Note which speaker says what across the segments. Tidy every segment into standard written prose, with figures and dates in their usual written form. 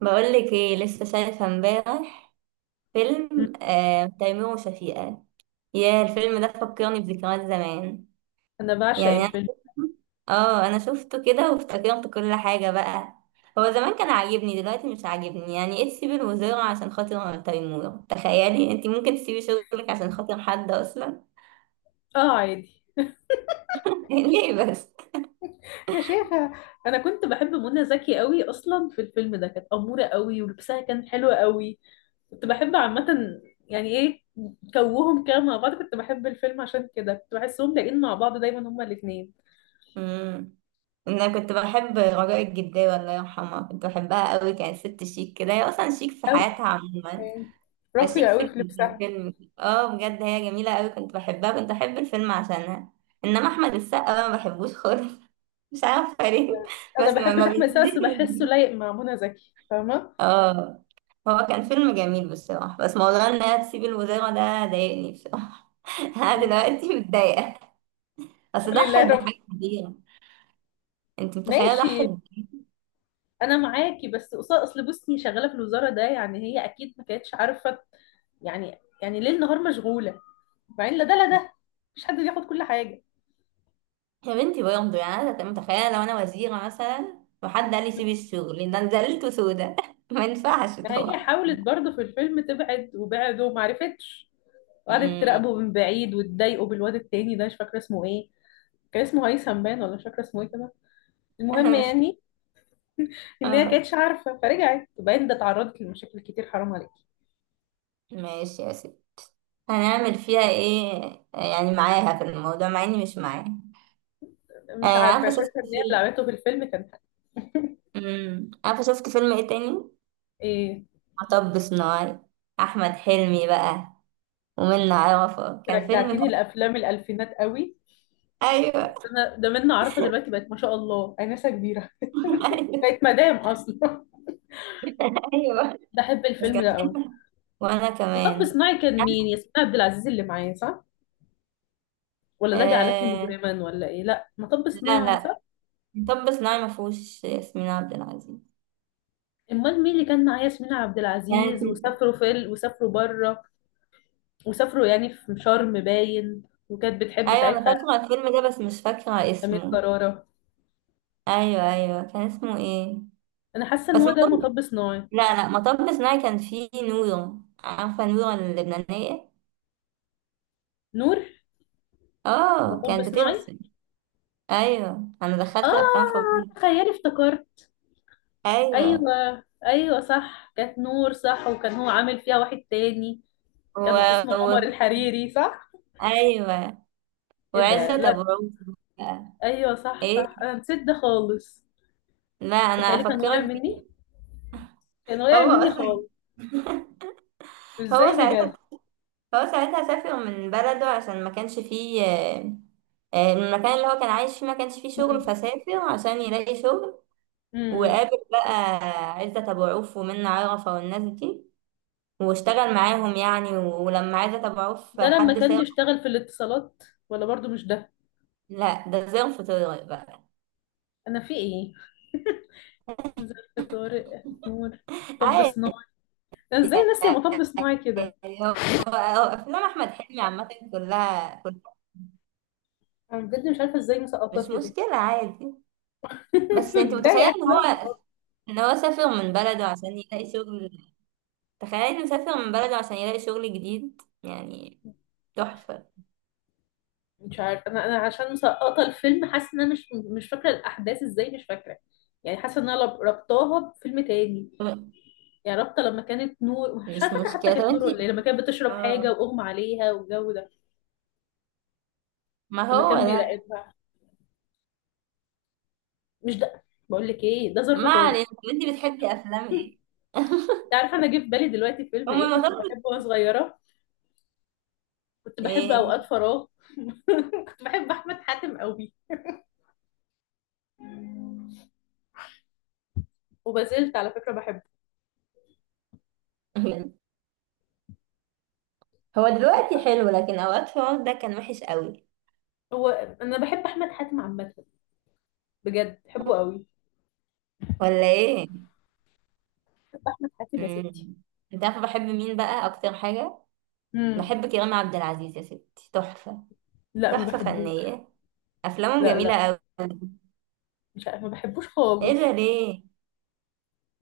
Speaker 1: بقولك ايه، لسه شايفة امبارح فيلم آه تيمور وشفيقة. يا الفيلم ده فكرني بذكريات زمان.
Speaker 2: انا بعشق
Speaker 1: يعني انا
Speaker 2: الفيلم.
Speaker 1: اه انا شفته كده وافتكرت كل حاجة بقى. هو زمان كان عاجبني، دلوقتي مش عاجبني. يعني ايه تسيبي الوزارة عشان خاطر تيمور؟ تخيلي انتي ممكن تسيبي شغلك عشان خاطر حد اصلا؟
Speaker 2: اه، عادي.
Speaker 1: ليه بس؟
Speaker 2: يا شيخة، انا كنت بحب منى زكي قوي اصلا في الفيلم ده. كانت امورة قوي ولبسها كان حلو قوي. كنت بحب عامة، يعني ايه، كوهم كده مع بعض. كنت بحب الفيلم عشان كده، كنت بحسهم لاقين مع بعض دايما هما الاتنين.
Speaker 1: امم انا كنت بحب رجاء الجداوي، الله يرحمها، كنت بحبها قوي. كانت ست شيك كده، هي اصلا شيك في
Speaker 2: قوي.
Speaker 1: حياتها عموما.
Speaker 2: راقية
Speaker 1: فشيك في
Speaker 2: قوي في لبسها.
Speaker 1: الفيلم، اه بجد هي جميلة قوي، كنت بحبها، كنت بحب الفيلم عشانها. انما احمد السقا بقى ما بحبوش خالص. مش عارفة ليه.
Speaker 2: انا
Speaker 1: بس ما,
Speaker 2: بحبش
Speaker 1: ما
Speaker 2: احمد سعد بس بحسه لايق مع منى زكي، فاهمة؟
Speaker 1: اه. هو كان فيلم جميل بصراحة، بس موضوع انها تسيب الوزارة ده ضايقني بصراحة. انا دلوقتي متضايقة، اصل
Speaker 2: قولي الله يا
Speaker 1: ضحت
Speaker 2: رب.
Speaker 1: بحاجة كبيرة. انت متخيلة ضحت؟
Speaker 2: ماشي. انا معاكي بس قصاد، اصل بصي شغاله في الوزاره ده، يعني هي اكيد ما كانتش عارفه. يعني ليل نهار مشغوله. بعدين لا ده لا ده، مش حد بياخد كل حاجه.
Speaker 1: يا بنتي برضه، يعني انا متخيله لو انا وزيره مثلا وحد قال لي سيبي الشغل ده، أنا زعلت سودا. ما ينفعش
Speaker 2: ما هي
Speaker 1: طبعا.
Speaker 2: حاولت برضه في الفيلم تبعد وبعد وما عرفتش. وقعدت تراقبه من بعيد وتضايقه بالواد التاني ده، مش فاكره اسمه ايه. كان اسمه هيثم باين، ولا مش فاكره اسمه ايه كده. المهم
Speaker 1: مش
Speaker 2: يعني ان هي
Speaker 1: اه
Speaker 2: كانتش عارفه فرجعت. وبعدين ده اتعرضت لمشاكل كتير، حرام عليك.
Speaker 1: ماشي يا سيدي. هنعمل فيها ايه يعني؟ معاها في الموضوع مع اني مش معاها.
Speaker 2: مش
Speaker 1: آه،
Speaker 2: عارفه،
Speaker 1: عارفة شفت
Speaker 2: شايفه ان هي اللي
Speaker 1: فيلم؟
Speaker 2: عملته في الفيلم كان
Speaker 1: عارفة شفت فيلم ايه تاني؟
Speaker 2: ايه.
Speaker 1: مطب صناعي. احمد حلمي بقى ومنى عرفة.
Speaker 2: رجعتيني لافلام الالفينات قوي. بس
Speaker 1: ايوه.
Speaker 2: انا ده منا عارفه، دلوقتي بقت ما شاء الله انسه كبيره.
Speaker 1: ايوه
Speaker 2: بقت مدام اصلا.
Speaker 1: ايوه.
Speaker 2: بحب
Speaker 1: بس
Speaker 2: الفيلم
Speaker 1: كان
Speaker 2: ده قوي.
Speaker 1: فيلم، وانا
Speaker 2: مطب
Speaker 1: كمان.
Speaker 2: صناعي كان مين؟
Speaker 1: عارفة؟
Speaker 2: ياسمين عبد العزيز اللي معايا، صح؟ ولا ده جعلتني
Speaker 1: آه.
Speaker 2: مجرما؟ ولا ايه؟ لا، مطب
Speaker 1: لا
Speaker 2: صناعي
Speaker 1: لا،
Speaker 2: صح.
Speaker 1: مطب صناعي ما فيهوش ياسمين عبد العزيز.
Speaker 2: امال مين اللي كان معايا؟ ياسمين عبد
Speaker 1: كانت.
Speaker 2: العزيز. وسافروا بره. وسافروا يعني في شرم باين. وكانت بتحب
Speaker 1: ايوه انا
Speaker 2: ساعتها.
Speaker 1: فاكرة الفيلم ده، بس مش فاكرة
Speaker 2: امير
Speaker 1: اسمه.
Speaker 2: كرارة.
Speaker 1: ايوه ايوه، كان اسمه ايه؟
Speaker 2: انا حاسه
Speaker 1: بس
Speaker 2: ان هو ده
Speaker 1: مطب
Speaker 2: مطب صناعي.
Speaker 1: لا لا، مطب صناعي كان فيه نورة، عارفة نورة اللبنانية؟
Speaker 2: نور.
Speaker 1: اه
Speaker 2: مطب
Speaker 1: كانت
Speaker 2: صناعي.
Speaker 1: بترسم. ايوه، انا دخلت
Speaker 2: اه،
Speaker 1: الافلام في بعض.
Speaker 2: تخيلي افتكرت.
Speaker 1: ايوه.
Speaker 2: ايوه ايوه، صح، كانت نور صح. وكان هو عامل فيها واحد تاني.
Speaker 1: و...
Speaker 2: كان اسمه
Speaker 1: و...
Speaker 2: عمر الحريري، صح.
Speaker 1: ايوه،
Speaker 2: ايه
Speaker 1: وعزت
Speaker 2: ده، لا.
Speaker 1: ابو عوف بقى.
Speaker 2: ايوه صح
Speaker 1: ايه؟
Speaker 2: صح، انا نسيت ده خالص.
Speaker 1: لا انا
Speaker 2: تخيلي كان واقع
Speaker 1: افكرك
Speaker 2: مني.
Speaker 1: بيه.
Speaker 2: كان واقع
Speaker 1: هو
Speaker 2: مني
Speaker 1: اصلا،
Speaker 2: خالص. ازاي
Speaker 1: هو ساعتها،
Speaker 2: بجد.
Speaker 1: هو ساعتها سافر من بلده عشان ما كانش فيه المكان اللي هو كان عايش فيه ما كانش فيه شغل،
Speaker 2: امم.
Speaker 1: فسافر عشان يلاقي شغل.
Speaker 2: امم.
Speaker 1: وقابل بقى عزت ابو عوف ومنة عرفة والناس دي، واشتغل معاهم يعني. ولما عايزة اتابعه في
Speaker 2: ده لما
Speaker 1: حد
Speaker 2: كان
Speaker 1: سام.
Speaker 2: بيشتغل في الاتصالات. ولا برضو مش ده.
Speaker 1: لا ده زي في طارق بقى.
Speaker 2: انا في ايه. ظرف طارق نور. طب
Speaker 1: عادي.
Speaker 2: صناعي. انا ازاي ناسيه مطب صناعي كده.
Speaker 1: يعني هو هو، افلام احمد حلمي عامة كلها كلها.
Speaker 2: انا بجد مش عارفه ازاي مسقطاه
Speaker 1: مش
Speaker 2: كده.
Speaker 1: مشكلة، عادي. بس انت متخيلة
Speaker 2: متضايقه،
Speaker 1: ان
Speaker 2: لا.
Speaker 1: هو، ان هو سافر من بلده عشان يلاقي شغل؟ تخيلي انه سافر من بلده عشان يلاقي شغل جديد يعني. تحفة.
Speaker 2: مش عارفه، انا عشان مسقطه الفيلم، حاسه ان انا مش فاكره الاحداث ازاي، مش فاكره. يعني حاسه ان انا ربطاها بفيلم تاني. يعني رابطه لما كانت نور، مش
Speaker 1: مش
Speaker 2: عارفه فاكره حتى
Speaker 1: مشكلة. طب
Speaker 2: كانت
Speaker 1: انت،
Speaker 2: نور ولا ايه، لما كانت بتشرب حاجه
Speaker 1: اه،
Speaker 2: واغمى عليها والجو ده.
Speaker 1: ما
Speaker 2: لما
Speaker 1: هو
Speaker 2: كان
Speaker 1: ده.
Speaker 2: بيراقبها. مش ده. بقول لك ايه، ده ظرف
Speaker 1: ما
Speaker 2: طارق.
Speaker 1: علينا، طب انت بتحبي افلام ايه؟
Speaker 2: انت عارفه، انا جه في بالي دلوقتي فيلم
Speaker 1: هم
Speaker 2: ايه كنت
Speaker 1: المفروض.
Speaker 2: بحبه وانا صغيره. كنت بحب اوقات
Speaker 1: ايه؟
Speaker 2: فراغ. كنت بحب احمد حاتم قوي. وما زلت على فكره بحبه.
Speaker 1: مم. هو
Speaker 2: مش
Speaker 1: دلوقتي
Speaker 2: عارفة.
Speaker 1: حلو، لكن اوقات فؤاد ده كان وحش قوي.
Speaker 2: هو انا بحب احمد حاتم عامه. بجد بحبه قوي.
Speaker 1: ولا ايه؟
Speaker 2: بحب احمد حاتم يا ستي.
Speaker 1: مم. انت عارفه بحب مين بقى اكتر حاجه؟
Speaker 2: امم.
Speaker 1: بحب كريم عبد العزيز يا ستي، تحفه.
Speaker 2: لا، ما
Speaker 1: تحفه
Speaker 2: بحبوش.
Speaker 1: فنيه، افلامه
Speaker 2: لا
Speaker 1: جميله
Speaker 2: لا.
Speaker 1: قوي.
Speaker 2: مش عارف ما بحبوش
Speaker 1: ايه ده
Speaker 2: خالص.
Speaker 1: ليه؟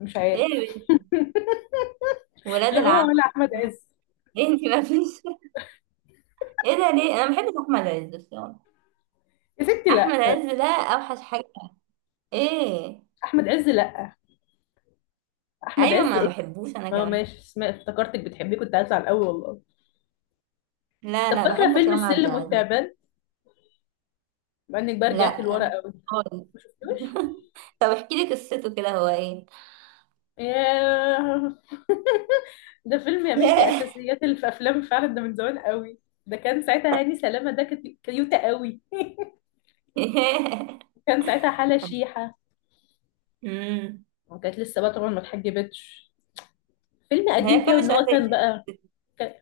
Speaker 2: مش عارف.
Speaker 1: ايه ده؟ ولاد
Speaker 2: لا، هو
Speaker 1: العم.
Speaker 2: ولا احمد عز.
Speaker 1: ايه، انت ما فيش. ايه ده ليه؟ انا ما بحبش احمد عز الصراحه.
Speaker 2: يا ستي
Speaker 1: احمد
Speaker 2: لا.
Speaker 1: عز ده اوحش حاجه. ايه.
Speaker 2: احمد عز لا. احمد
Speaker 1: ايوه،
Speaker 2: عز
Speaker 1: ما
Speaker 2: اكس.
Speaker 1: بحبوش انا
Speaker 2: ما هو
Speaker 1: كمان.
Speaker 2: ماشي، اسماء افتكرتك بتحبيه، كنت هزعل قوي والله.
Speaker 1: لا
Speaker 2: طب
Speaker 1: لا،
Speaker 2: فاكره
Speaker 1: بحب
Speaker 2: فيلم
Speaker 1: كريم عبد
Speaker 2: السلم
Speaker 1: العزيز.
Speaker 2: والتعبان؟ مع انك بقى رجعت
Speaker 1: لا
Speaker 2: لورا قوي.
Speaker 1: خالص.
Speaker 2: ما شفتوش.
Speaker 1: طب احكي لي قصته كده، هو ايه؟
Speaker 2: ياه. ده فيلم يا بنتي،
Speaker 1: ياه.
Speaker 2: اساسيات اللي في افلام فعلا، ده من زمان قوي. ده كان ساعتها هاني سلامه، ده كانت كيوته قوي.
Speaker 1: ياه.
Speaker 2: كان ساعتها حاله شيحه.
Speaker 1: امم
Speaker 2: وكانت لسه بقى طبعا ما اتحجبتش. فيلم
Speaker 1: ما
Speaker 2: قديم
Speaker 1: هي
Speaker 2: كده،
Speaker 1: كل
Speaker 2: ان
Speaker 1: شوية
Speaker 2: هو كان
Speaker 1: تقلق.
Speaker 2: بقى.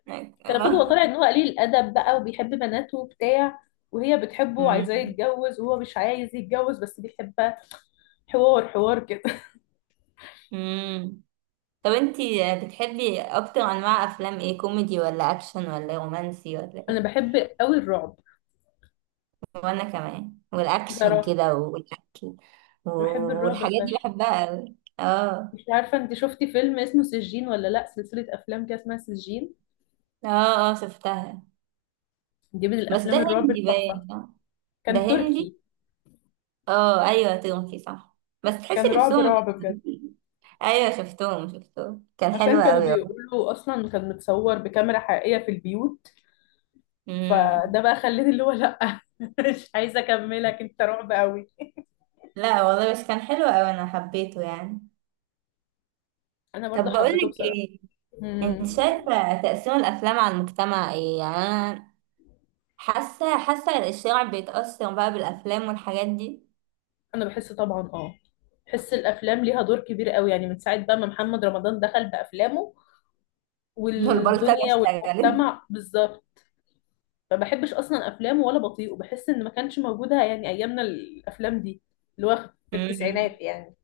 Speaker 2: كان المفروض هو
Speaker 1: آه.
Speaker 2: طالع ان هو قليل الادب بقى، وبيحب بناته وبتاع. وهي بتحبه وعايزاه
Speaker 1: مم.
Speaker 2: يتجوز، وهو مش عايز يتجوز بس بيحبها. حوار حوار كده.
Speaker 1: مم. طب انتي بتحبي اكتر انواع افلام ايه، كوميدي ولا اكشن ولا رومانسي ولا
Speaker 2: انا
Speaker 1: ايه؟
Speaker 2: بحب قوي الرعب.
Speaker 1: وانا كمان، والاكشن
Speaker 2: بصراحه.
Speaker 1: كده والاكل
Speaker 2: بحب الرعب
Speaker 1: والحاجات دي
Speaker 2: فشخ.
Speaker 1: بحبها قوي، اه.
Speaker 2: مش عارفه، انت شفتي فيلم اسمه سجين، ولا لا سلسله افلام كده اسمها سجين.
Speaker 1: اه، اه شفتها.
Speaker 2: دي من
Speaker 1: بس ده
Speaker 2: الافلام الرعب
Speaker 1: هندي
Speaker 2: التحفه.
Speaker 1: باين، صح؟ ده
Speaker 2: كان
Speaker 1: هندي.
Speaker 2: تركي.
Speaker 1: اه ايوه، تركي صح. بس تحسي
Speaker 2: كان رعب
Speaker 1: نفسهم
Speaker 2: رعب بجد.
Speaker 1: ايوه شفتهم شفتهم، كان
Speaker 2: عشان
Speaker 1: حلو
Speaker 2: كانوا
Speaker 1: قوي.
Speaker 2: بيقولوا اصلا كان متصور بكاميرا حقيقيه في البيوت.
Speaker 1: والله.
Speaker 2: فده بقى خلاني اللي هو لا مش عايزه اكملك، انت رعب قوي.
Speaker 1: لا والله، بس كان حلو أوي أنا حبيته يعني.
Speaker 2: انا برضو
Speaker 1: طب
Speaker 2: حبيته
Speaker 1: بقولك
Speaker 2: بصراحه.
Speaker 1: إيه، أنت
Speaker 2: مم.
Speaker 1: شايفة تأثير الأفلام على المجتمع إيه؟ يعني أنا حاسة حاسة الشارع بيتأثر بقى بالأفلام والحاجات دي.
Speaker 2: انا بحس طبعا، اه. بحس الافلام ليها دور كبير قوي، يعني من ساعه بقى ما محمد رمضان دخل بافلامه،
Speaker 1: والبلطجة
Speaker 2: والدنيا
Speaker 1: اشتغلت.
Speaker 2: والمجتمع بالظبط. ما بحبش اصلا افلامه ولا بطيئه، بحس ان ما كانش موجوده يعني ايامنا الافلام دي. اللي هو في
Speaker 1: أمم.
Speaker 2: التسعينات يعني.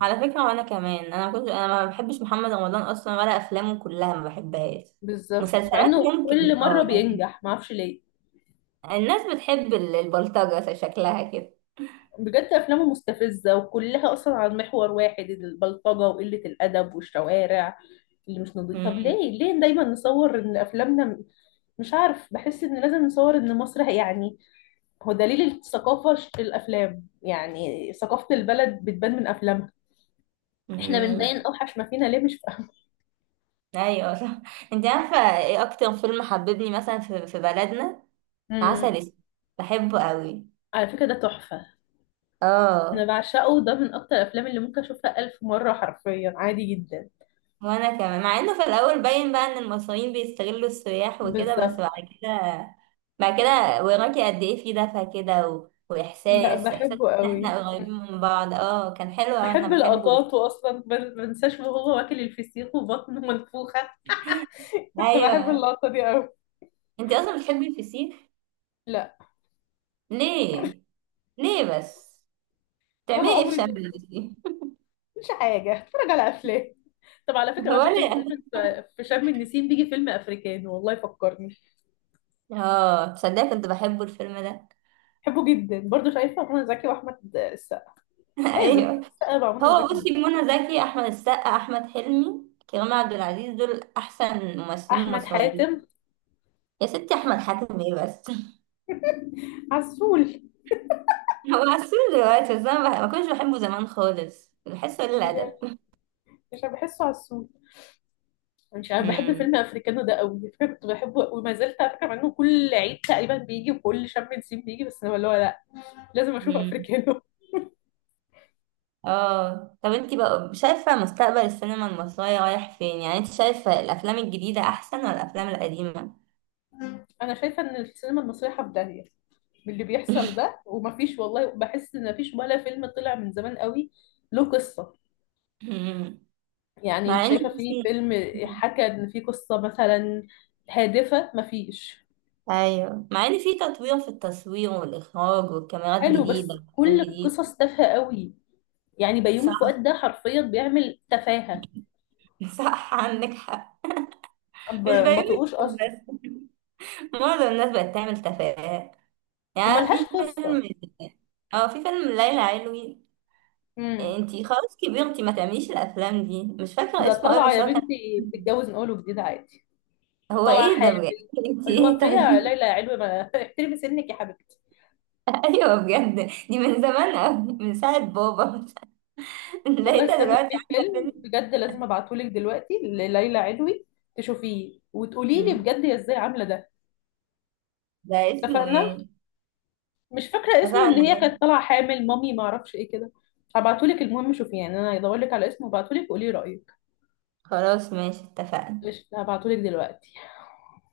Speaker 1: على فكرة وأنا كمان، أنا كنت، أنا ما بحبش محمد رمضان أصلا، ولا أفلامه كلها ما بحبهاش.
Speaker 2: بالظبط، مع
Speaker 1: مسلسلات
Speaker 2: انه
Speaker 1: ممكن،
Speaker 2: كل مره
Speaker 1: اه، لكن
Speaker 2: بينجح، ما اعرفش ليه.
Speaker 1: الناس بتحب البلطجة شكلها كده.
Speaker 2: بجد افلامه مستفزه، وكلها اصلا عن محور واحد، البلطجه وقله الادب والشوارع اللي مش نضيف. طب
Speaker 1: أمم.
Speaker 2: ليه ليه دايما نصور ان افلامنا، مش عارف، بحس ان لازم نصور ان مصر يعني هو دليل الثقافة، الافلام يعني ثقافة البلد بتبان من افلامها. احنا بنبين
Speaker 1: أمم.
Speaker 2: اوحش ما فينا، ليه، مش فاهمة.
Speaker 1: ايوه صح. انت عارفه ايه اكتر فيلم حببني مثلا في بلدنا؟ عسل
Speaker 2: امم.
Speaker 1: اسود، بحبه قوي.
Speaker 2: على فكرة ده تحفة. انا
Speaker 1: اه،
Speaker 2: بعشقه، ده من اكتر الافلام اللي ممكن اشوفها الف مرة حرفيا عادي جدا.
Speaker 1: وانا كمان، مع انه في الاول باين بقى ان المصريين بيستغلوا السياح وكده، بس
Speaker 2: بالظبط.
Speaker 1: بعد كده، بعد كده وراكي قد ايه في دفى كده
Speaker 2: لا،
Speaker 1: واحساس احساس
Speaker 2: بحبه
Speaker 1: ان
Speaker 2: قوي.
Speaker 1: احنا قريبين من بعض، اه كان حلو أوي، انا
Speaker 2: بحب
Speaker 1: بحبه.
Speaker 2: اللقطات، واصلا ما انساش وهو واكل الفسيخ وبطنه منفوخة. كنت بحب
Speaker 1: ايوه.
Speaker 2: اللقطة دي قوي.
Speaker 1: انت اصلا بتحبي الفسيخ؟
Speaker 2: لا.
Speaker 1: ليه؟ ليه بس؟ تعملي
Speaker 2: ولا
Speaker 1: ايه في
Speaker 2: عمري. ده
Speaker 1: شم النسيم؟
Speaker 2: مش حاجة اتفرج على افلام. طب على فكرة بقى، بحس
Speaker 1: ولا يعني.
Speaker 2: دايما في شم النسيم بيجي فيلم أفريكاني، والله فكرني.
Speaker 1: اه تصدقي كنت بحبه الفيلم ده.
Speaker 2: بحبه جدا برضه، شايفة منى زكي وأحمد السقا. لازم
Speaker 1: ايوه.
Speaker 2: أحمد السقا مع منى
Speaker 1: هو
Speaker 2: زكي
Speaker 1: بصي
Speaker 2: بجد.
Speaker 1: منى زكي، احمد السقا، احمد حلمي، كريم عبد العزيز دول احسن ممثلين
Speaker 2: أحمد
Speaker 1: مصريين.
Speaker 2: حاتم.
Speaker 1: يا ستي احمد حاتم ايه بس.
Speaker 2: عسول.
Speaker 1: هو عسول دلوقتي، بس انا ما كنتش بحبه زمان خالص، بحسه قليل
Speaker 2: مش عارف-
Speaker 1: الادب.
Speaker 2: مش عارف، بحسه عسول. مش عارف، بحب
Speaker 1: امم
Speaker 2: فيلم أفريكانو ده قوي على فكرة. كنت بحبه وما زلت على فكرة، مع إنه كل عيد تقريبا بيجي وكل شم نسيم بيجي، بس أنا اللي هو لأ. لازم أشوف
Speaker 1: أمم.
Speaker 2: أفريكانو.
Speaker 1: اه طب انتي بقى شايفه مستقبل السينما المصريه رايح فين؟ يعني انت شايفه الافلام الجديده احسن ولا الافلام القديمه؟
Speaker 2: أنا شايفة إن السينما المصرية حبدانية باللي بيحصل ده، ومفيش، والله بحس إن مفيش ولا فيلم طلع من زمان قوي له قصة.
Speaker 1: أمم.
Speaker 2: يعني انت
Speaker 1: مع ان
Speaker 2: شايفة في
Speaker 1: بصي.
Speaker 2: فيلم حكى ان في قصة مثلا هادفة؟ مفيش.
Speaker 1: ايوه، مع ان في تطوير في التصوير والاخراج والكاميرات
Speaker 2: حلو
Speaker 1: جديده
Speaker 2: بس كل
Speaker 1: وحاجات جديده.
Speaker 2: القصص تافهة قوي. يعني بيومي
Speaker 1: صح.
Speaker 2: فؤاد ده حرفيا بيعمل تفاهة.
Speaker 1: صح عندك حق. مش
Speaker 2: ما
Speaker 1: بيومي
Speaker 2: بطقوش اصلا.
Speaker 1: بس، معظم الناس بقت تعمل تفاهات. يعني
Speaker 2: وملهاش
Speaker 1: في
Speaker 2: قصة.
Speaker 1: فيلم، اه في فيلم ليلى علوي.
Speaker 2: امم.
Speaker 1: انتي خلاص كبرتي، ما تعمليش الافلام دي، مش فاكره
Speaker 2: ده
Speaker 1: اسمه ايه
Speaker 2: طالعة
Speaker 1: بس
Speaker 2: يا
Speaker 1: هو كان.
Speaker 2: بنتي بتتجوز نقوله جديد عادي.
Speaker 1: هو
Speaker 2: وطالعة
Speaker 1: ايه ده
Speaker 2: حامل.
Speaker 1: بجد؟ انتي
Speaker 2: اللي هو
Speaker 1: ايه
Speaker 2: فيها
Speaker 1: طيب.
Speaker 2: ليلى يا علوي، ما احترمي سنك يا حبيبتي.
Speaker 1: ايوه بجد، دي من زمان قوي، من ساعه بابا.
Speaker 2: والله
Speaker 1: لقيتها
Speaker 2: استني،
Speaker 1: دلوقتي
Speaker 2: في
Speaker 1: عامله
Speaker 2: فيلم
Speaker 1: فيلم.
Speaker 2: بجد لازم ابعتهولك دلوقتي لليلى علوي تشوفيه وتقولي لي
Speaker 1: مم.
Speaker 2: بجد هي ازاي عاملة ده.
Speaker 1: ده اسمه
Speaker 2: اتفقنا.
Speaker 1: ايه؟
Speaker 2: مش فاكرة اسمه، ان هي
Speaker 1: اتفقنا.
Speaker 2: كانت طالعة حامل مامي، ما اعرفش ايه كده. هبعتهولك، المهم شوفي، يعني انا هدورلك على اسمه وابعتهولك وقولي رأيك.
Speaker 1: خلاص ماشي، اتفقنا.
Speaker 2: قشطة، هبعتهولك دلوقتي.